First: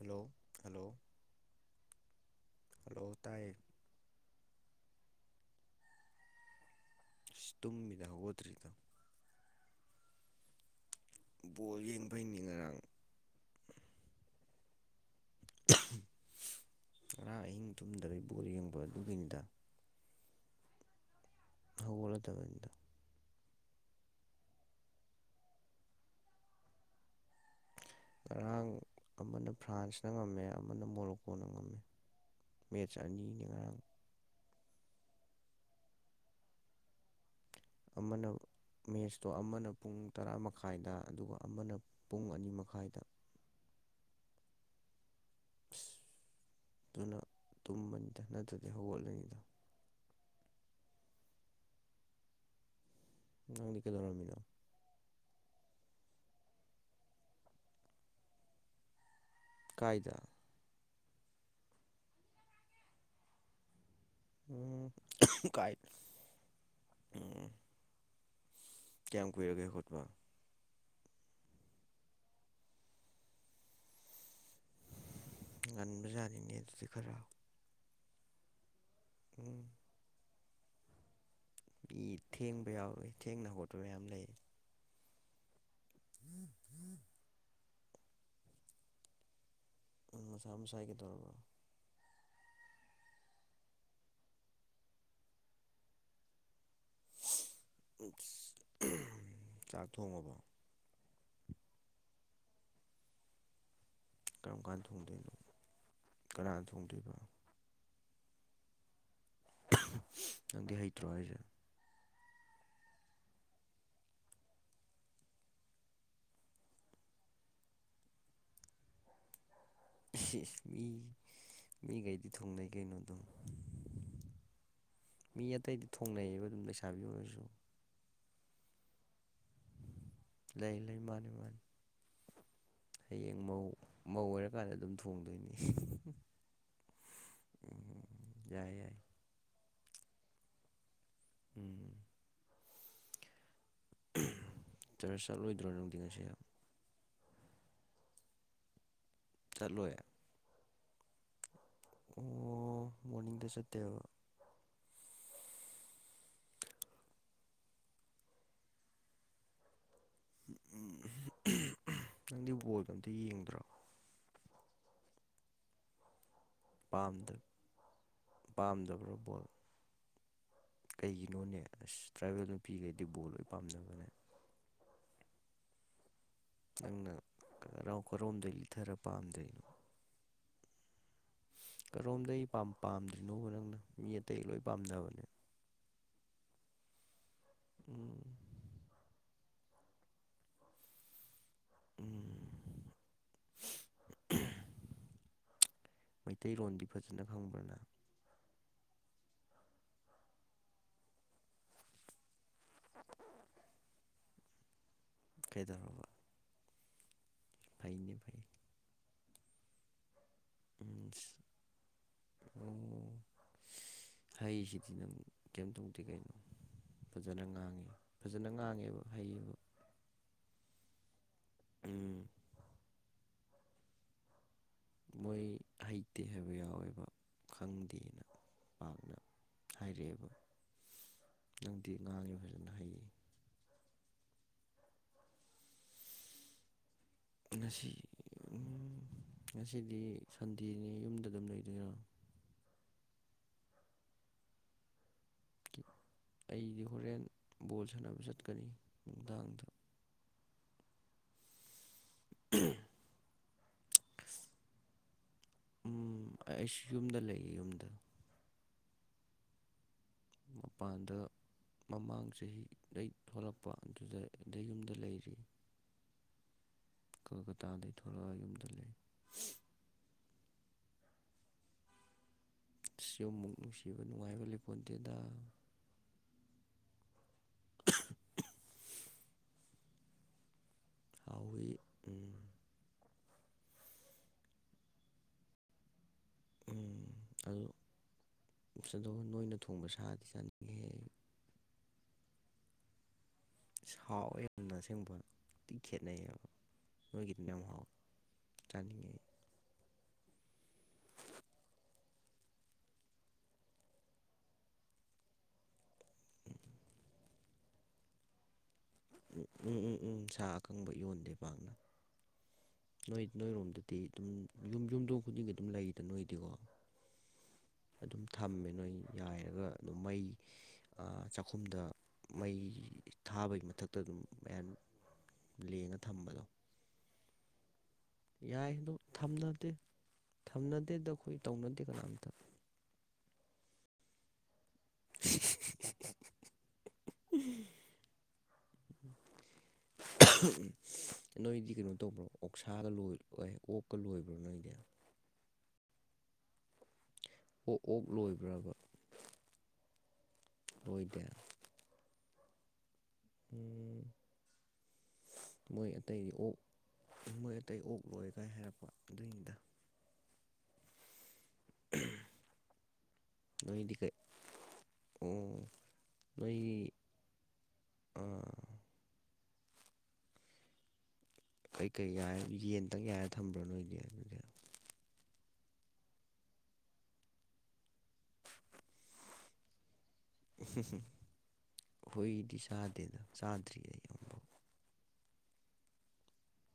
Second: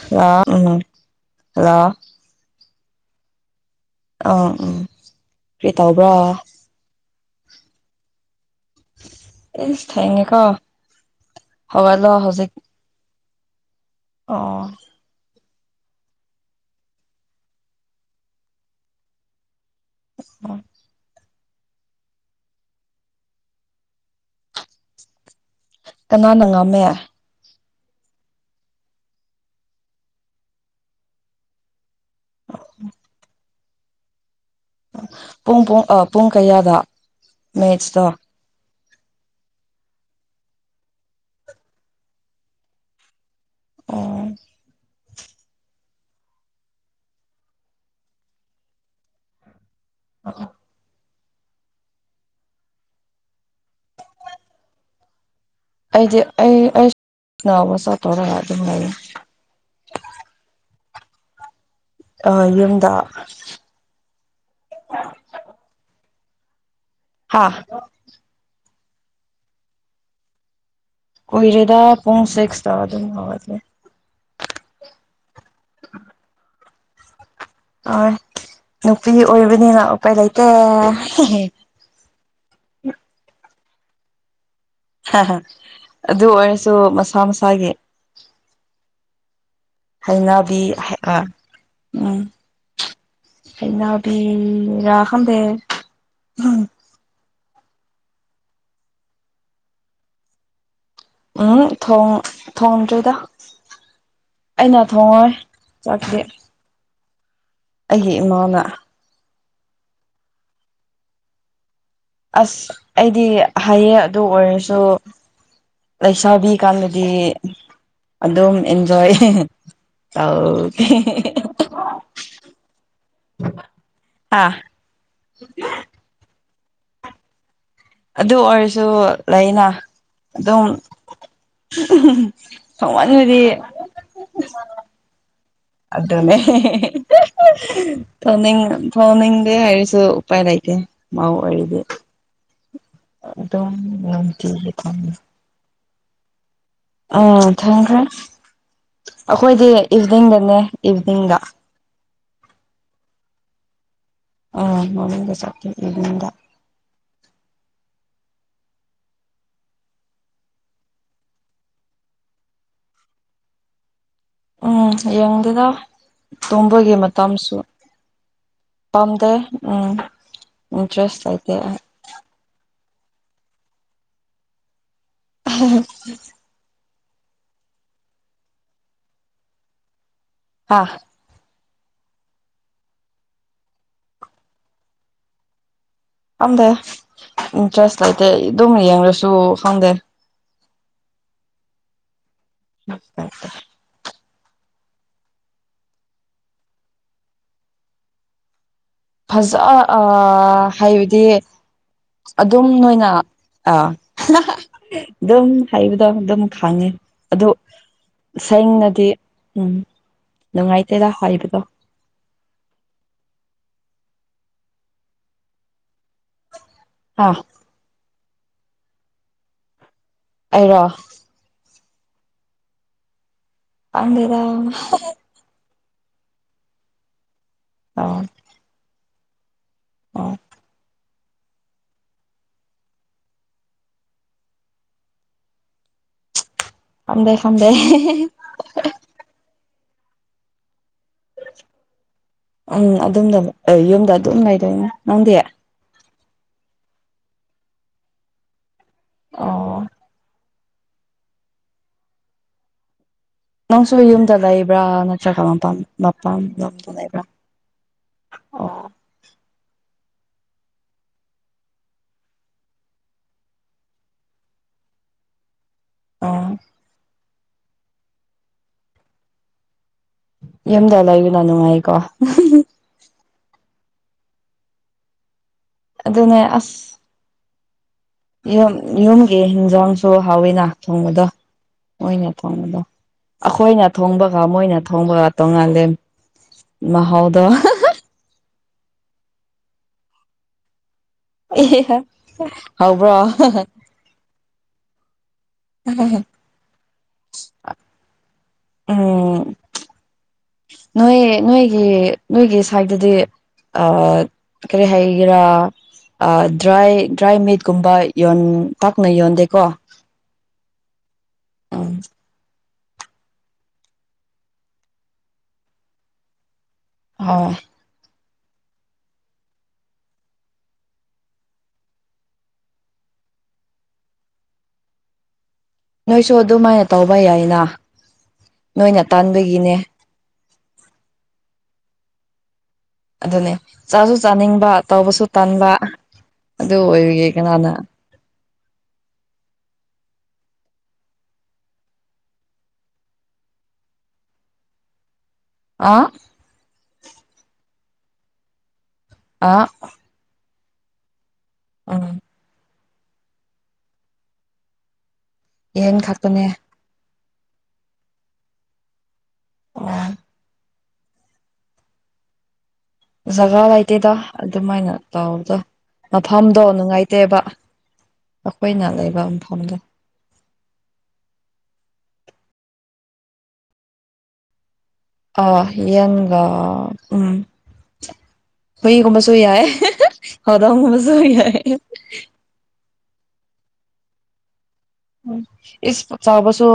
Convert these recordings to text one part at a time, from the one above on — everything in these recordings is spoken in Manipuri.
ꯍꯜꯂꯣ ꯍꯜꯂꯣ [unintelligible] ꯍꯜꯂꯣ ꯇꯥꯏꯌꯦ ꯑꯥ ꯎꯝ ꯀꯔꯤ ꯇꯧꯕ꯭ꯔꯣ ꯏꯁ ꯇꯨꯝꯃꯤꯗ ꯍꯧꯒꯠꯇ꯭ꯔꯤꯗ꯫ ꯏꯁ ꯊꯦꯡꯉꯦ ꯀꯣ ꯕꯣꯜ ꯌꯦꯡꯕꯩꯅꯤ ꯉꯔꯥꯡ ꯑꯣ ꯉꯔꯥꯡ ꯑꯍꯤꯡ ꯇꯨꯝꯗꯒꯩ ꯕꯣꯜ ꯌꯦꯡꯕ ꯑꯗꯨꯒꯤꯅꯤꯗ ꯑꯣ ꯍꯧꯒꯠꯂꯗꯕꯅꯤꯗ ꯀꯅꯥꯅ ꯉꯝꯃꯦ꯫ ꯉꯔꯥꯡ ꯑꯃꯅ ꯐ꯭ꯔꯥꯟꯁꯅ ꯉꯝꯃꯦ ꯑꯃꯅ ꯃꯣꯔꯣꯀꯣꯅ ꯉꯝꯃꯦ꯫ ꯃꯦꯁ ꯑꯅꯤꯅꯦ ꯉꯔꯥꯡ ꯄꯨꯡ ꯄꯨꯡ ꯑ ꯄꯨꯡ ꯀꯌꯥꯗ ꯃꯦꯠꯁꯇꯣ ꯑꯃꯅ ꯃꯦꯠꯁꯇꯣ ꯑꯃꯅ ꯄꯨꯡ ꯇꯔꯥ ꯃꯈꯥꯏꯗ ꯑꯗꯨꯒ ꯑꯃꯅ ꯄꯨꯡ ꯑꯅꯤ ꯃꯈꯥꯏꯗ꯫ ꯑꯣ ꯑꯁ ꯑꯗꯨꯅ ꯇꯨꯝꯕꯅꯤꯗ ꯅꯠꯇ꯭ꯔꯗꯤ ꯍꯧꯒꯠꯂꯅꯤꯗ ꯑꯣ ꯅꯪꯗꯤ ꯀꯩꯗꯧꯔꯝꯃꯤꯅꯣ ꯑꯩꯗꯤ ꯑꯩ ꯑꯩ ꯅꯥꯎ ꯃꯆꯥꯇꯧꯔꯒ ꯑꯗꯨꯝ ꯂꯩꯌꯦ ꯀꯥꯏꯗ ꯑꯍꯣꯏ ꯌꯨꯝꯗ ꯎꯝ ꯀꯥꯏ ꯍꯥ ꯎꯝ ꯀꯌꯥꯝ ꯀꯨꯏꯔꯒꯦ ꯍꯧꯒꯠꯄ? ꯀꯨꯏꯔꯦꯗ ꯄꯨꯡ ꯁꯤꯛꯁꯇ ꯑꯗꯨꯝ ꯍꯧꯒꯠꯂꯦ꯫ ꯉꯟꯕꯖꯥꯅꯤꯡꯅꯦ ꯑꯗꯨꯗꯤ ꯈꯔ ꯑ ꯅꯨꯄꯤ ꯎꯝ ꯑꯣꯏꯕꯅꯤꯅ ꯎꯄꯥꯏ ꯂꯩꯇꯦ ꯃꯤ ꯊꯦꯡꯕ ꯌꯥꯎꯏ ꯊꯦꯡꯅ ꯈꯣꯠꯄ ꯃꯌꯥꯝ ꯂꯩ ꯑꯗꯨ ꯑꯣꯏꯔꯁꯨ ꯃꯁꯥ ꯃꯁꯥꯒꯤ ꯎꯝ ꯃꯁꯥ ꯍꯩꯅꯕꯤ ꯃꯁꯥꯒꯤ ꯑ ꯇꯧꯔꯒ ꯎꯝ ꯍꯩꯅꯕꯤꯔꯥ ꯈꯪꯗꯦ ꯆꯥꯛ ꯊꯣꯡꯉꯕ ꯎꯝ ꯊꯣꯡ ꯊꯣꯡꯗ꯭ꯔꯤꯗ ꯑꯩꯅ ꯊꯣꯡꯉꯣꯏ ꯆꯥꯛꯇꯤ ꯀꯅꯥꯥ ꯊꯣꯡꯗꯣꯏꯕ ꯑꯩꯒꯤ ꯏꯃꯥꯅ ꯅꯪꯗꯤ ꯍꯩꯇ꯭ꯔꯣ ꯍꯥꯏꯖꯦ ꯑꯁ ꯑꯩꯗꯤ ꯍꯥꯏꯌꯦ ꯑꯗꯨ ꯑꯣꯏꯔꯁꯨ ꯂꯩꯁꯥꯕꯤ ꯀꯥꯟꯗꯗꯤ ꯑꯗꯨꯝ ꯑꯦꯟꯖꯣꯏ ꯇꯧꯒꯦ ꯃꯤ ꯃꯤꯒꯩꯗꯤ ꯊꯣꯡꯅꯩ ꯀꯩꯅꯣ ꯑꯗꯨꯝ ꯍꯥ ꯃꯤ ꯑꯇꯩꯗꯤ ꯊꯣꯡꯅꯩꯌꯦꯕ ꯑꯗꯨꯝ ꯂꯩꯁꯥꯕꯤ ꯑꯣꯏꯔꯖꯨ ꯑꯗꯨ ꯑꯣꯏꯔꯁꯨ ꯂꯩꯅꯥ ꯂꯩ ꯂꯩ ꯃꯥꯅꯤ ꯃꯥꯅꯤ ꯍꯌꯦꯡ ꯊꯣꯡꯃꯟꯕꯗꯤ ꯃꯧ ꯃꯧ ꯑꯣꯏꯔꯀꯥꯟꯗ ꯑꯗꯨꯝ ꯊꯣꯡꯗꯣꯏꯅꯤ ꯎꯝ ꯊꯣꯅꯤꯡ ꯌꯥꯏ ꯌꯥꯏ ꯊꯣꯅꯤꯡ ꯗꯦ ꯍꯥꯏꯔꯁꯨ ꯄꯥꯏ ꯂꯩꯇꯦ ꯃꯧ ꯑꯣꯏꯔꯤꯗꯤ ꯎꯝ [unintelligible] ꯑꯗꯨꯝ ꯅꯨꯪꯡ ꯇꯤꯒꯤ ꯊꯣꯡ ꯆꯔꯁ ꯆꯠꯂꯣꯏꯗ꯭ꯔꯣ ꯅꯪ [unintelligible] ꯎꯝ ꯊꯪꯈ꯭ꯔꯦ ꯑꯩꯈꯣꯏꯗꯤ ꯆꯠꯂꯣꯏ ꯏꯚꯅꯤꯡꯗꯅꯦ ꯏꯚꯅꯤꯡꯗ ꯑꯣ ꯃꯣꯔꯅꯤꯡꯗ ꯆꯠꯇꯦꯕ ꯑ ꯃꯣꯔꯅꯤꯡ ꯗ ꯆꯇꯇꯦ ꯏꯕꯅꯤꯡꯗ ꯅꯪꯗꯤ ꯕꯣꯜꯗꯣ ꯑꯝꯇ ꯌꯦꯡꯗ꯭ꯔꯣ ꯎꯝ ꯌꯦꯡꯗꯦꯗ ꯇꯣꯝꯕꯒꯤ ꯄꯥꯝꯗ꯭ꯔꯣ ꯃꯇꯝꯁꯨ ꯄꯥꯝꯗꯕ꯭ꯔꯣ ꯄꯥꯝꯗꯦ ꯕꯣꯜ ꯎꯝ ꯏꯟꯇꯔꯦꯁ ꯂꯩꯇꯦ ꯀꯩꯒꯤꯅꯣꯅꯦ ꯑꯁ ꯇ꯭ꯔꯥꯏꯕꯦꯜ ꯅꯨꯄꯤꯒꯩꯗꯤ ꯕꯣꯜ ꯂꯣꯏ ꯄꯥꯝꯅꯕꯅꯦ [unintelligible] ꯅꯪꯅ ꯀꯔꯥꯎ ꯀꯔꯣꯝꯗꯩ ꯂꯤꯠꯊꯔ ꯄꯥꯝꯗꯔ꯭ꯤꯅꯣ ꯑꯥ ꯀꯔꯣꯝꯗꯩꯩ ꯄꯥꯝ ꯄꯥꯝꯗ꯭ꯔꯤꯅꯣꯕ ꯅꯪꯅ ꯃꯤ ꯑꯇꯩ ꯂꯣꯏ ꯄꯥꯝꯅꯕꯅꯦ ꯈꯪꯗꯦ ꯏꯟꯇꯔꯦꯁ ꯎꯝ ꯂꯩꯇꯦ ꯏꯗꯨꯝ ꯌꯦꯡꯔꯁꯨ ꯈꯪꯗꯦ ꯎꯝ [inaudible] ꯃꯩꯇꯩꯔꯣꯟꯗꯤ ꯐꯖꯅ ꯈꯪꯕ꯭ꯔ ꯅ ꯐꯖ ꯑꯥ ꯍꯥꯏꯕꯗꯤ ꯑꯗꯨꯝ ꯅꯣꯏꯅ ꯑ ꯗꯨꯝ ꯀꯩꯗꯧꯔꯕ ꯍꯩꯕꯗꯣ ꯗꯨꯝ ꯈꯥꯡꯉꯦ ꯑꯗꯨ ꯐꯩꯅꯦ ꯐꯩ ꯁꯦꯡꯅꯗꯤ ꯎꯝ ꯅꯨꯡꯉꯥꯏꯇꯦꯗ ꯎꯝ ꯍꯥꯏꯕꯗꯣ ꯑꯣ ꯍꯩꯁꯤꯗꯤ ꯅꯪ ꯀꯩꯝ ꯇꯧ [unintelligible] ꯀꯩꯅꯣ ꯍꯥ ꯐꯖꯅ ꯉꯥꯡꯉꯦ ꯐꯖꯅ ꯉꯥꯡꯉꯦꯕ ꯍꯩꯌꯦꯕ ꯑꯩꯔꯣ ꯎꯝ ꯈꯪꯗꯦꯗ ꯃꯣꯏ ꯍꯩꯇꯦ ꯍꯥꯏꯕ ꯌꯥꯎꯋꯦꯕ ꯑꯣ ꯈꯪꯗꯦꯅ ꯄꯥꯛꯅ ꯍꯥꯏꯔꯛꯑꯦꯕ ꯑꯣ ꯅꯪꯗꯤ ꯉꯥꯡꯉꯦ ꯐꯖꯅ ꯍꯩꯌꯦ ꯈꯪꯗꯦ ꯈꯪꯗꯦ ꯉꯁꯤ [unintelligible] ꯎꯝ ꯉꯁꯤꯗꯤ ꯁꯟꯗꯦꯅꯤ ꯌꯨꯝꯗ ꯑꯗꯨꯝ ꯂꯩꯗꯣꯏꯔꯣ ꯎꯝ ꯑꯗꯨꯝꯗ ꯌꯨꯝꯗ ꯑꯗꯨꯝ ꯂꯩꯗꯣꯏꯅꯤ ꯅꯪꯗꯤ ꯑꯩꯗꯤ ꯍꯣꯔꯦꯟ ꯕꯣꯜ ꯁꯥꯟꯅꯕ ꯆꯠꯀꯅꯤ ꯅꯨꯡꯗꯥꯡꯗ ꯑꯣ ꯎꯝꯍꯨꯝ ꯅꯪꯁꯨ ꯌꯨꯝꯗ ꯂꯩꯕ꯭ꯔꯥ ꯅꯠꯇ꯭ꯔꯒ ꯃꯄꯥꯝ ꯃꯄꯥꯝꯗ [unintelligible] ꯂꯩꯕ꯭ꯔꯥ ꯑꯩ ꯌꯨꯝꯗ ꯑꯣ ꯃꯄꯥꯟꯗ ꯃꯃꯥꯡ ꯆꯍꯤꯗꯩ ꯊꯣꯛꯂꯛꯄ ꯑꯗꯨꯗ ꯑꯗꯩ ꯌꯨꯝꯗ ꯂꯩꯔꯤ ꯑꯣ ꯀꯣꯜꯀꯥꯇꯥꯗꯩ ꯊꯣꯛꯂꯛꯑꯥ ꯌꯨꯝꯗ ꯂꯩ ꯌꯨꯝꯗ ꯂꯩꯕꯅ ꯅꯨꯡꯉꯥꯏꯀꯣ [unintelligible] [unintelligible] ꯌꯨꯝꯃꯨꯛ ꯅꯨꯡꯁꯤꯕ ꯅꯨꯡꯉꯥꯏꯕ ꯂꯩꯄꯣꯟꯇꯦꯗ ꯑꯗꯨꯅꯦ ꯑꯁ [unintelligible] ꯌꯨꯝ ꯌꯨꯝꯒꯤ ꯍꯤꯟꯖꯥꯡꯁꯨ ꯍꯥꯎꯋꯤꯅ ꯊꯣꯡꯕꯗꯣ ꯍꯥꯎꯋꯤ ꯃꯣꯏꯅ ꯎꯝ ꯊꯣꯡꯕꯗꯣ ꯑꯈꯣꯏꯅ ꯊꯣꯡꯕꯒ ꯃꯣꯏꯅ ꯊꯣꯡꯕꯒ ꯇꯣꯡꯉꯥꯜꯂꯦ ꯎꯝ ꯃꯍꯥꯎꯗꯣ ꯑꯗꯣ [unintelligible] ꯑꯁ ꯑꯗꯣ ꯅꯣꯏꯅ ꯊꯣꯡꯕ ꯁꯥꯗꯤ ꯆꯥꯅꯤꯡꯉꯦꯍꯦ [unintelligible] ꯍꯥꯎꯕ꯭ꯔꯣ [unintelligible] ꯏꯁ ꯍꯥꯎꯋꯦ ꯌꯥꯝꯅ ꯑꯁꯦꯡꯕ ꯊꯤ ꯈꯦꯠꯅꯩꯌꯦꯕ ꯅꯣꯏꯒꯤꯗꯨꯅ ꯌꯥꯝ ꯍꯥꯎꯋꯦ ꯆꯥꯅꯤꯡꯉꯛꯑꯦ ꯎꯝ ꯅꯣꯏ ꯅꯣꯏꯒꯤ ꯅꯣꯏꯒꯤ ꯁꯥꯏꯗꯗꯤ ꯑꯥ ꯀꯔꯤ ꯍꯥꯏꯒꯦꯔꯥ ꯑꯥ ꯗ꯭ꯔꯥꯏ ꯗ꯭ꯔꯥꯏ ꯃꯤꯠꯀꯨꯝꯕ ꯌꯣꯟ ꯄꯥꯛꯅ ꯎꯝ ꯌꯣꯟꯗꯦꯀꯣ ꯎꯝ ꯎꯝ ꯎꯝ ꯁꯥ ꯑꯀꯪꯕ ꯌꯣꯟꯗꯦ ꯄꯥꯛꯅ [unintelligible] ꯅꯣꯏ ꯅꯣꯏꯔꯣꯝꯗꯗꯤ ꯗꯨꯝ ꯌꯨꯝ ꯌꯨꯝꯗꯣꯡ ꯈꯨꯗꯤꯡꯒꯤ ꯑꯗꯨꯝ ꯂꯩꯗ ꯅꯣꯏꯗꯤꯀꯣ ꯍꯣꯏ ꯑꯗꯨꯝ ꯊꯝꯃꯦ ꯅꯣꯏ ꯌꯥꯏꯔꯒ ꯗꯨꯝ ꯃꯩ ꯑꯥ ꯆꯥꯛꯈꯨꯝꯗ ꯃꯩ ꯊꯥꯕꯩ ꯃꯊꯛꯇ ꯑꯗꯨꯝ [unintelligible] ꯅꯣꯏꯁꯨ ꯊꯝꯕꯗꯣ ꯑꯗꯨꯃꯥꯏꯅ ꯇꯧꯕ ꯌꯥꯏꯅ ꯌꯥꯏ ꯑꯗꯣ ꯅꯣꯏꯅ ꯊꯝꯅꯗꯦ ꯇꯥꯟꯕꯒꯤꯅꯦ ꯊꯝꯅꯗꯦꯗ ꯑꯩꯈꯣꯏ ꯇꯧꯅꯗꯦ ꯀꯅꯥꯝꯇ ꯑꯗꯨꯅꯦ ꯆꯥꯁꯨ ꯆꯥꯅꯤꯡꯕ ꯇꯧꯕꯁꯨ ꯇꯟꯕ ꯑꯗꯨ ꯑꯣꯏꯕꯒꯤ ꯀꯅꯥꯅ [inaudible] [inaudible] [unintelligible] ꯅꯣꯏꯗꯤ ꯀꯩꯅꯣ ꯇꯧꯕ꯭ꯔꯣ ꯑꯣꯛꯁꯥꯒ ꯂꯣꯏ ꯑꯣꯏꯌꯦ ꯑꯣꯛꯀ ꯂꯣꯏꯕ꯭ꯔꯣ ꯅꯣꯏꯗꯤ ꯑꯥ ꯑꯣꯛ ꯑꯣꯛ ꯂꯣꯏꯕ꯭ꯔꯥꯕ ꯑꯥꯍꯥ ꯑꯣꯏꯗꯦ꯫ ꯎꯝ꯫ ꯎꯝ [unintelligible] ꯃꯣꯏ ꯌꯦꯟ ꯑꯇꯩꯗꯤ ꯈꯛꯇꯅꯦ ꯑꯣꯛ ꯃꯣꯏ ꯑꯇꯩ ꯑꯣꯛ ꯂꯣꯏ ꯀꯥꯏ ꯍꯥꯏꯔꯛꯄ ꯑꯗꯨꯏꯅꯤꯗ꯫ ꯑꯣ꯫ ꯎꯝ꯫ ꯖꯒꯥ ꯂꯩꯇꯦꯗ ꯑꯗꯨꯃꯥꯏꯅ ꯇꯧꯕꯗꯣ ꯑꯣ ꯃꯐꯝꯗꯣ ꯅꯣꯏꯗꯤ ꯅꯨꯡꯉꯥꯏ ꯇꯦꯕ ꯑꯩꯈꯣꯏꯅ ꯂꯩꯕ ꯃꯐꯝꯗꯣ꯫ ꯀꯩꯀꯩ ꯌꯥꯏ ꯌꯦꯟꯇꯪ ꯌꯥꯏꯔ ꯊꯝꯕ꯭ꯔꯣ ꯅꯣꯏꯗꯤ ꯑꯗꯨꯗꯤ꯫ ꯑ ꯌꯦꯟꯒ ꯎꯝ꯫ ꯍꯣꯏꯒꯨꯝꯕꯁꯨ ꯌꯥꯏ ꯍꯧꯗꯣꯡꯒꯨꯝꯕꯁꯨ ꯌꯥꯏ꯫ ꯍꯨꯏꯗꯤ ꯆꯥꯗꯦꯗ ꯆꯥꯗ꯭ꯔꯤ ꯑꯩ ꯑꯃꯨꯛꯐꯧ꯫ ꯎꯝ ꯏꯁ ꯆꯥꯎꯕꯁꯨ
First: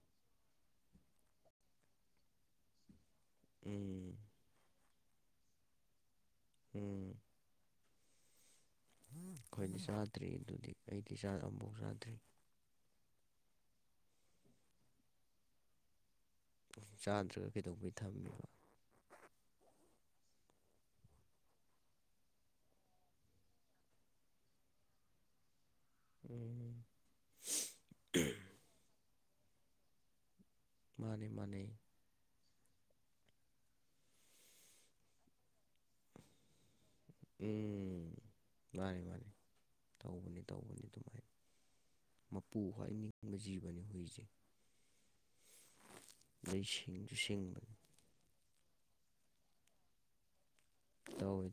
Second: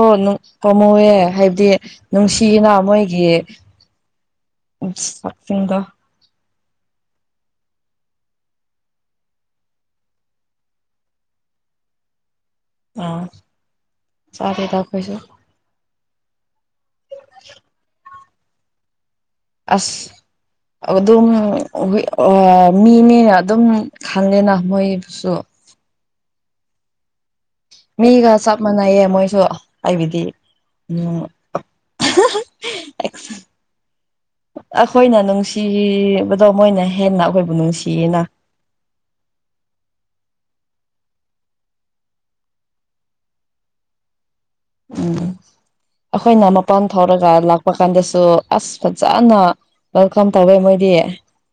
ꯀꯣꯝꯃꯧꯋꯦ ꯍꯥꯏꯕꯗꯤ ꯅꯨꯡꯁꯤꯅ ꯃꯣꯏꯒꯤ꯫ ꯑꯦ꯫ ꯑꯁ ꯀꯥꯛꯆꯤꯡꯗ꯫ ꯑꯦ꯫ ꯑꯩꯈꯣꯏꯗꯤ ꯆꯥꯗ꯭ꯔꯤ ꯑꯗꯨꯗꯤ ꯑꯩꯗꯤ ꯆꯥꯗ꯭ꯔꯤ ꯑꯃꯝꯐꯥꯎ ꯆꯥꯗ꯭ꯔꯤ꯫ ꯑꯥ ꯆꯥꯗꯦꯗ ꯑꯈꯣꯏꯁꯨ꯫ ꯎꯝ ꯆꯥꯗ꯭ꯔꯒ ꯀꯩꯗꯧꯕꯩ ꯊꯝꯃꯤꯕ꯫ ꯑꯁ ꯑꯗꯨꯝ ꯍꯨꯏ ꯃꯤꯅꯤꯅ ꯑꯗꯨꯝ ꯈꯪꯉꯦꯅ ꯃꯣꯏꯕꯨꯁꯨ꯫ ꯎꯝ꯫ ꯃꯤꯒ ꯆꯞ ꯃꯥꯟꯅꯩꯌꯦ ꯃꯣꯏꯁꯨ ꯍꯥꯏꯕꯗꯤ ꯎꯝ꯫ ꯃꯥꯅꯦ ꯃꯥꯅꯦ [unintelligible] ꯑꯈꯣꯏꯅ ꯅꯨꯡꯁꯤ ꯁꯤꯕꯗꯣ ꯃꯣꯏꯅ ꯍꯦꯟꯅ ꯑꯩꯈꯣꯏꯕꯨ ꯅꯨꯡꯁꯤꯌꯦꯅ꯫ ꯃꯥꯅꯤ ꯃꯥꯅꯤ ꯇꯧꯕꯅꯤ ꯇꯧꯕꯅꯤ ꯑꯗꯨꯃꯥꯏꯅ꯫ ꯃꯄꯨ ꯈ꯭ꯋꯥꯏ ꯅꯤꯡꯕ ꯖꯤꯕꯅꯦ ꯍꯨꯏꯁꯦ꯫ ꯎꯝ ꯑꯈꯣꯏꯅ ꯑꯗꯩ ꯃꯄꯥꯟ ꯁꯤꯡꯁꯨ ꯊꯧꯔꯒ ꯂꯥꯛꯄ ꯁꯤꯡꯕꯅꯤ ꯀꯥꯟꯗꯁꯨ ꯑꯁ ꯐꯖꯅ ꯋꯦꯜꯀꯝ ꯇꯧꯋꯦ ꯃꯣꯏꯗꯤ꯫ ꯇꯧꯋꯦ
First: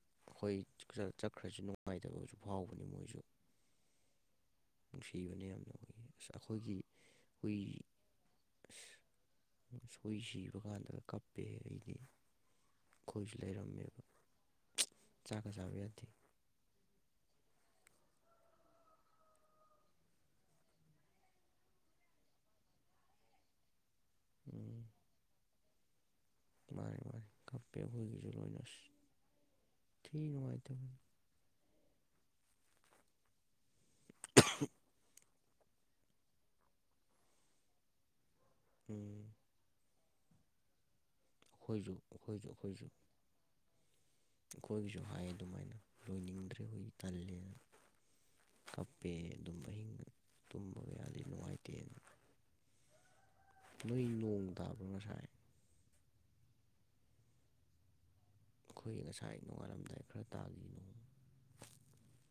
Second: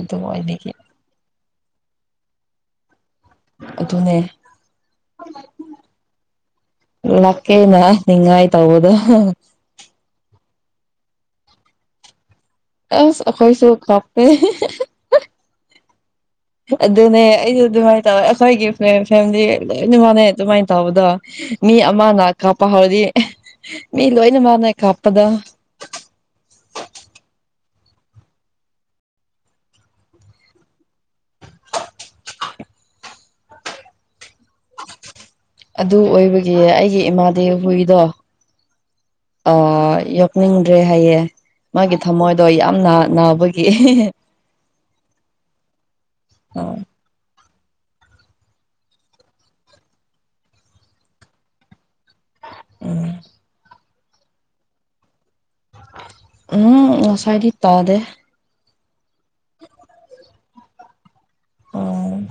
ꯑꯗꯨ ꯑꯈꯣꯏ ꯑꯣꯏꯕꯒꯤ ꯆꯠꯈ꯭ꯔꯁꯨ ꯅꯨꯡꯉꯥꯏꯇꯕꯁꯨ ꯐꯥꯎꯕꯅꯤ ꯃꯣꯏꯁꯨ꯫ ꯑꯗꯨꯅꯦ꯫ ꯅꯨꯡꯁꯤꯕꯅꯦ ꯌꯥꯝꯅ ꯑꯩꯈꯣꯏꯒꯤ ꯑꯁ ꯑꯩꯈꯣꯏꯒꯤ ꯍꯨꯏ ꯂꯀꯦꯅ ꯅꯤꯡꯉꯥꯏ ꯇꯧꯕꯗꯣ꯫ ꯍꯨꯏ ꯁꯤꯕ ꯀꯥꯟꯗ ꯀꯞꯄꯦꯍꯦ ꯑꯩꯗꯤ꯫ ꯑꯁ ꯑꯈꯣꯏꯁꯨ ꯀꯞꯄꯦ꯫ ꯆꯥꯛꯀꯥ ꯆꯥꯕ ꯌꯥꯗꯦ꯫ ꯑꯗꯨꯅꯦ ꯑꯩꯁꯨ ꯑꯗꯨꯃꯥꯏꯅ ꯇꯧꯋꯦ ꯑꯩꯈꯣꯏꯒꯤ ꯐꯦꯃꯤꯂꯤ ꯂꯣꯏꯅꯃꯛꯅꯦ ꯑꯗꯨꯃꯥꯏꯅ ꯇꯧꯕꯗꯣ꯫ ꯃꯤ ꯑꯃꯅ ꯀꯥꯞꯄ ꯍꯧꯎꯔꯗꯤ ꯃꯤ ꯂꯣꯏꯅꯃꯛꯅ ꯎꯝ ꯀꯞꯄꯗꯣ꯫ ꯃꯥꯅꯦ ꯃꯥꯅꯦ ꯀꯞꯄꯦ ꯑꯈꯣꯏꯒꯤꯁꯨ ꯂꯣꯏꯅꯣ ꯑꯁ ꯊꯤ ꯅꯨꯡꯉꯥꯏꯇꯕꯅꯦ꯫ [unintelligible] ꯑꯗꯨ ꯑꯣꯏꯕꯒꯤ ꯑꯩꯒꯤ ꯏꯃꯥꯗ ꯍꯨꯏꯗꯣ꯫ ꯎꯝ꯫ ꯑꯥ ꯌꯣꯛꯅꯤꯡꯗ꯭ꯔꯦ ꯍꯥꯏꯌꯦ ꯑꯩꯈꯣꯏꯁꯨ ꯃꯥꯒꯤ ꯊꯃꯣꯏꯗꯣ ꯑꯩꯈꯣꯏꯁꯨ ꯌꯥꯝꯅ ꯅꯕꯒꯤ꯫ [unintelligible] ꯑꯈꯣꯏꯒꯤꯁꯨ ꯍꯥꯏꯌꯦ ꯑꯗꯨꯃꯥꯏꯅ ꯂꯣꯏꯅꯤꯡꯗ꯭ꯔꯦ ꯎꯝ ꯍꯨꯏ ꯇꯜꯂꯦꯅ꯫ ꯀꯞꯄꯦ ꯑꯗꯨꯝ ꯑꯍꯤꯡꯒ ꯇꯨꯝꯕꯒ ꯌꯥꯗꯦ ꯅꯨꯡꯉꯥꯏꯇꯦꯅ ꯎꯝ ꯅꯣꯏ ꯅꯣꯡ ꯇꯥꯕ꯭ꯔꯣ ꯉꯁꯥꯏ ꯎꯝ ꯉꯁꯥꯏꯗꯤ ꯇꯥꯗꯦ ꯑꯩꯈꯣꯏ ꯉꯁꯥꯏ ꯅꯣꯉꯥꯜꯂꯝꯗꯥꯏ ꯈꯔ ꯇꯥꯒꯤ ꯅꯣꯡ ꯎꯝ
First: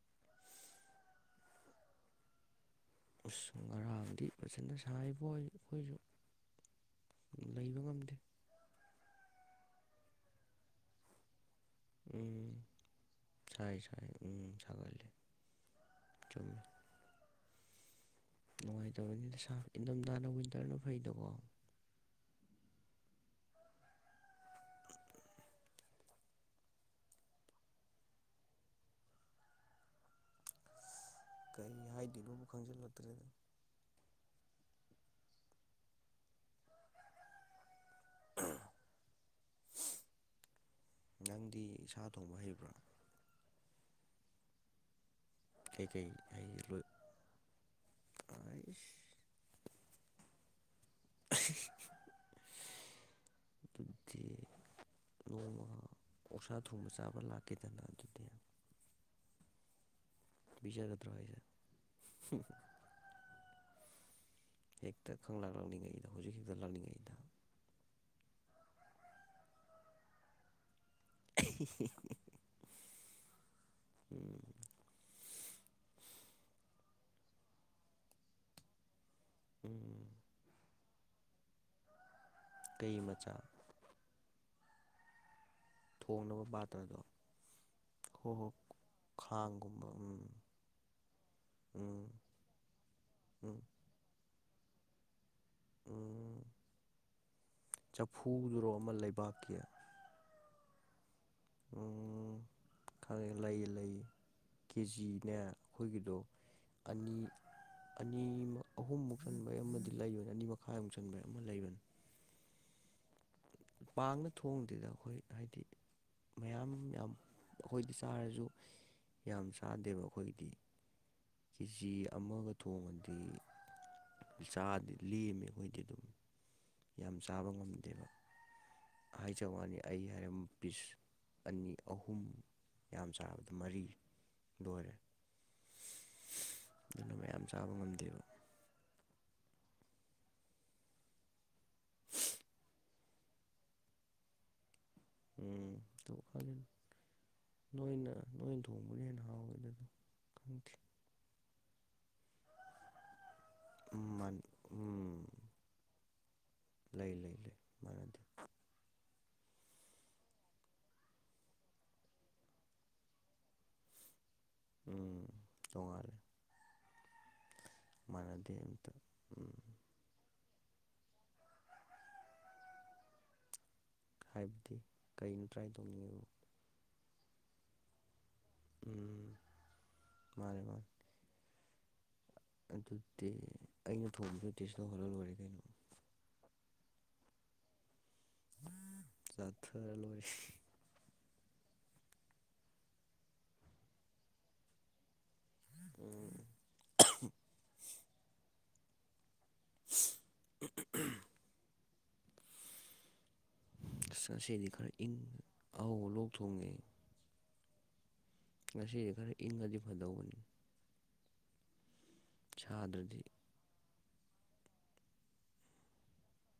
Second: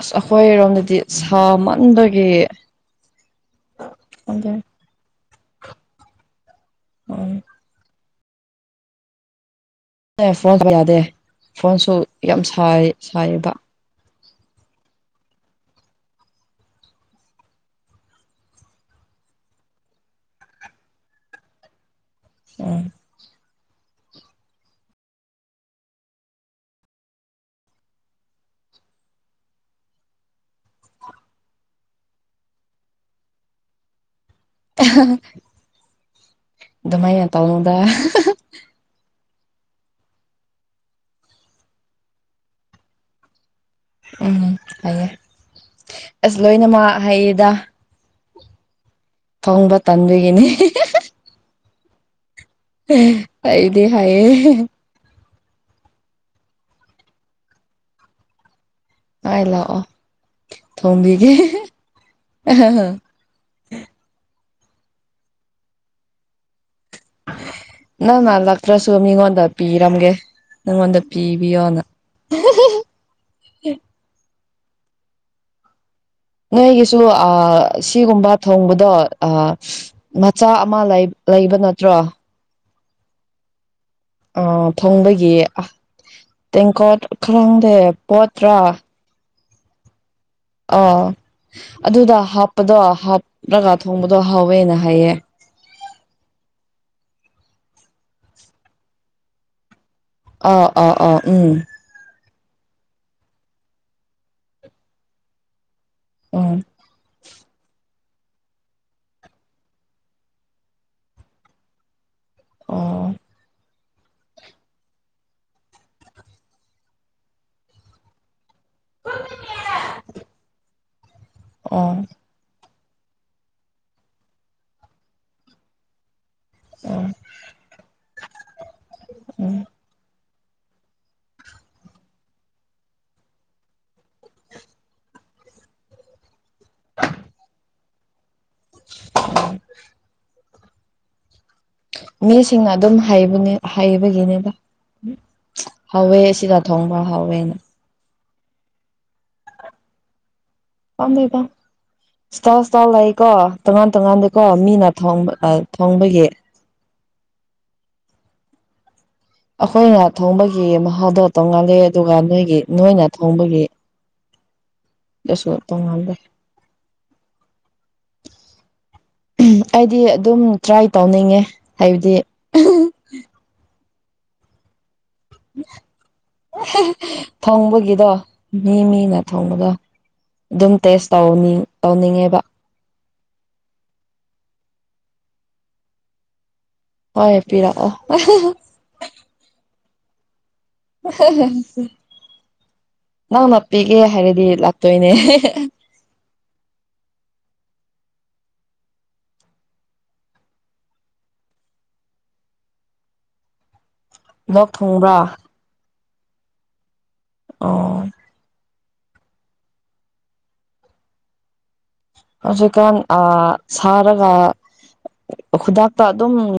ꯑꯁ ꯑꯩꯈꯣꯏꯔꯣꯝꯗꯗꯤ ꯁꯥꯃꯟꯕꯒꯤ ꯎꯁ ꯉꯔꯥꯡꯗꯤ ꯈꯪꯗꯦ ꯐꯖꯅ ꯁꯥꯥꯏꯕꯣ ꯑꯩ ꯑꯩꯈꯣꯏꯁꯨ ꯎꯝ ꯂꯩꯕ ꯉꯝꯗꯦ ꯑꯦ ꯐꯣꯟꯁꯨ ꯌꯥꯗꯦ ꯐꯣꯟꯁꯨ ꯌꯥꯝ ꯁꯥꯏ ꯁꯥꯏꯌꯦꯕ ꯑꯩ ꯁꯥꯏꯕ ꯎꯝ ꯁꯥꯒꯠꯂꯦ ꯆꯨꯨꯝꯃꯦ ꯅꯨꯡꯉꯥꯏꯇꯕꯅꯤꯅ ꯁꯥ ꯏꯟꯊꯝꯊꯥꯅ ꯋꯤꯟꯇꯔꯅ ꯐꯩꯗꯀꯣ ꯎꯝ [unintelligible] ꯀꯔꯤ ꯍꯥꯏꯗꯣꯏꯅꯣꯕꯨ ꯈꯪꯖꯤꯜꯂꯛꯇ꯭ꯔꯦꯗ [unintelligible] ꯗꯨꯃꯥꯏꯅ ꯇꯧꯅꯨꯗꯥ ꯎꯝ ꯅꯪꯗꯤ ꯏꯁꯥ ꯊꯣꯡꯕ ꯍꯩꯕ꯭ꯔꯥ ꯎꯝ ꯍꯩꯌꯦ ꯀꯩꯀꯩ ꯑꯁ ꯂꯣꯏꯅꯃꯛ ꯍꯩꯌꯦꯗ ꯑꯥꯏꯁ ꯊꯣꯡꯕ ꯇꯟꯕꯒꯤꯅꯤ [inaudible] ꯍꯥꯏꯗꯤ ꯑꯗꯨꯗꯤ ꯍꯥꯏꯌꯦ ꯅꯣꯡꯃ ꯑꯣꯛꯁꯥ ꯊꯣꯡꯕ ꯆꯥꯕ ꯂꯥꯛꯀꯦꯗꯅꯥ ꯑꯗꯨꯗꯤ ꯍꯣꯏ ꯂꯥꯛꯑꯣ ꯄꯤꯖꯒꯗ꯭ꯔꯣ ꯊꯣꯡꯕꯤꯒꯦ ꯍꯥꯏꯁꯦ ꯍꯦꯛꯇ ꯈꯪꯂꯥꯛ ꯂꯛꯅꯤꯡꯉꯩꯗ ꯍꯧꯖꯤꯛ ꯍꯦꯛꯇ ꯂꯥꯛꯅꯤꯡꯉꯩꯗ ꯅꯪꯅ ꯂꯛꯇ꯭ꯔꯁꯨ ꯃꯤꯉꯣꯟꯗ ꯄꯤꯔꯝꯒꯦ ꯅꯪꯉꯣꯟꯗ ꯄꯤꯕꯤꯌꯣꯅ ꯅꯣꯏꯒꯤꯁꯨ ꯑ ꯁꯤꯒꯨꯝꯕ ꯊꯣꯡꯕꯗꯣ ꯑ ꯎꯝ ꯃꯆꯥ ꯑꯃ ꯂꯩ ꯂꯩꯕ ꯅꯠꯇ꯭ꯔꯣ ꯀꯩ ꯃꯆꯥ ꯑ ꯊꯣꯡꯕꯒꯤ ꯊꯣꯡꯅꯕ ꯄꯥꯇ꯭ꯔꯗꯣ ꯇꯦꯡꯀꯣꯠ ꯈꯔꯪꯗꯦ ꯍꯣ ꯍꯣ ꯄꯣꯠꯇ꯭ꯔꯥ ꯈꯥꯡꯒꯨꯝꯕ ꯎꯝ ꯑꯥ ꯎꯝ ꯑꯗꯨꯗ ꯍꯥꯞꯄꯗꯣ ꯎꯝ ꯍꯥꯞꯂꯒ ꯊꯣꯡꯕꯗꯣ ꯍꯥꯎꯋꯦꯅ ꯍꯥꯏꯌꯦ ꯎꯝ ꯆꯐꯨꯗꯨꯔꯣ ꯑꯃ ꯂꯩꯕꯥꯛꯀꯤ ꯑꯥ ꯑꯥ ꯑꯥ ꯎꯝ ꯎ ꯈꯪꯉꯦ ꯂꯩ ꯂꯩ ꯀꯦꯖꯤꯅꯦ ꯑꯩꯈꯣꯏꯒꯤꯗꯣ ꯎꯝ ꯑꯅꯤ ꯑꯅꯤ ꯑꯍꯨꯝꯃꯨꯛ ꯆꯟꯕꯩ ꯑꯃꯗꯤ ꯂꯩꯕꯅꯤ ꯑꯅꯤ ꯃꯈꯥꯏꯃꯨꯛ ꯆꯟꯕꯩ ꯑꯃ ꯂꯩꯕꯅꯤ ꯑꯣ ꯄꯥꯡꯅ ꯊꯣꯡꯗꯦꯗ ꯑꯩꯈꯣꯏ ꯍꯥꯏꯗꯤ ꯃꯌꯥꯝ ꯌꯥꯝ ꯑꯩꯈꯣꯏꯗꯤ ꯆꯥꯔꯁꯨ ꯌꯥꯝ ꯆꯥꯗꯦꯕ ꯑꯩꯈꯣꯏꯗꯤ ꯑꯣ ꯀꯦꯖꯤ ꯑꯣ ꯑꯃꯒ ꯊꯣꯡꯉꯗꯤ ꯆꯥꯗꯤ ꯂꯦꯝꯃꯦ ꯑꯩꯈꯣꯏꯗꯤ ꯑꯗꯨꯝ ꯌꯥꯝ ꯆꯥꯕ ꯉꯝꯗꯦꯕ ꯍꯥꯏꯖ ꯎꯝ ꯋꯥꯅꯤ ꯑꯩ ꯍꯥꯏꯔꯝ ꯄꯤꯁ ꯑꯅꯤ ꯑꯍꯨꯝ ꯌꯥꯝ ꯆꯥꯔꯕꯗ ꯃꯔꯤ ꯂꯣꯏꯔꯦ ꯑꯗꯨꯅ ꯃꯌꯥꯝ ꯆꯥꯕ ꯉꯝꯗꯦꯕ [inaudible] ꯃꯤꯁꯤꯡꯅ ꯑꯗꯨꯝ ꯍꯩꯕꯅꯦ ꯍꯩꯕꯒꯤꯅꯤꯗ ꯎꯝ ꯑꯗꯨ ꯍꯥꯎꯋꯦ ꯁꯤꯗ ꯈꯪꯗꯦ ꯊꯣꯡꯕ ꯍꯥꯎꯋꯦꯅ ꯅꯣꯏꯅ ꯅꯣꯏ ꯊꯣꯡꯕꯅ ꯍꯦꯟꯅ ꯍꯥꯎꯋꯦ ꯑꯗꯨꯅꯗꯨꯝ ꯈꯪꯗꯦ ꯄꯥꯝꯗꯦꯗꯥ ꯏꯁꯇꯥꯏꯜ ꯏꯁꯇꯥꯏꯜ ꯂꯩꯀꯣ ꯇꯣꯉꯥꯟ ꯎꯝ ꯇꯣꯉꯥꯟꯗꯦꯀꯣ ꯃꯤꯅ ꯎꯝ ꯊꯣꯡꯕ ꯑꯥꯏ ꯊꯣꯡꯕꯒꯤ ꯂꯩ ꯂꯩ ꯂꯩ ꯃꯥꯅꯗꯦ ꯑꯈꯣꯏꯅ ꯊꯣꯡꯕꯒꯤ ꯃꯍꯥꯎꯗꯣ ꯇꯣꯡꯉꯥꯜꯂꯤ ꯑꯗꯨꯒ ꯅꯣꯏꯒꯤ ꯅꯣꯏꯅ ꯊꯣꯡꯕꯒꯤ [inaudible] ꯎꯝ ꯀꯩꯁꯨ ꯇꯣꯡꯉꯥꯜꯗꯦ ꯇꯣꯡꯉꯥꯜꯂꯦ ꯃꯥꯟꯅꯗꯦ ꯑꯝꯇ ꯎꯝ ꯑꯩꯗꯤ ꯑꯗꯨꯝ ꯇ꯭ꯔꯥꯏ ꯇꯧꯅꯤꯡꯉꯦ ꯍꯥꯏꯕꯗꯤ ꯍꯥꯏꯕꯗꯤ ꯀꯩꯅꯣ ꯇ꯭ꯔꯥꯏ ꯇꯧꯅꯤꯡꯉꯤꯕꯨ ꯊꯣꯡꯕꯒꯤꯗꯣ ꯃꯤ ꯃꯤꯅ ꯎꯝ ꯊꯣꯡꯕꯗꯣ ꯃꯥꯅꯦ ꯑꯗꯨꯝ ꯃꯥꯅꯦ ꯇꯦꯁ ꯇꯧꯅꯤꯡ ꯇꯧꯅꯤꯡꯉꯦꯕ ꯑꯗꯨꯗꯤ ꯑꯩꯅ ꯊꯣꯡꯕꯗꯣ ꯇꯦꯁ ꯇꯧꯍꯜꯂ ꯂꯣꯏꯔꯦ ꯀꯩꯅꯣ ꯍꯣꯏ ꯄꯤꯔꯛꯑꯣ ꯆꯥꯊꯔ ꯂꯣꯏꯔꯦ ꯅꯪꯅ ꯄꯤꯒꯦ ꯍꯥꯏꯔꯗꯤ ꯂꯥꯛꯇꯣꯏꯅꯦ ꯎꯝ ꯑꯁ ꯂꯣꯛ ꯉꯁꯤꯗꯤ ꯈꯔ ꯏꯪ ꯊꯨꯡꯕ꯭ꯔꯥ ꯑꯧ ꯂꯣꯛ ꯊꯨꯡꯉꯦ ꯑꯣ ꯉꯁꯤꯗꯤ ꯈꯔ ꯏꯪꯉꯗꯤ ꯐꯗꯧꯕꯅꯤ ꯍꯧꯖꯤꯛꯀꯥꯟ ꯁꯥꯗ꯭ꯔꯗꯤ ꯑꯥ ꯁꯥꯔꯒ ꯈꯨꯗꯥꯛꯇ ꯑꯗꯨꯝ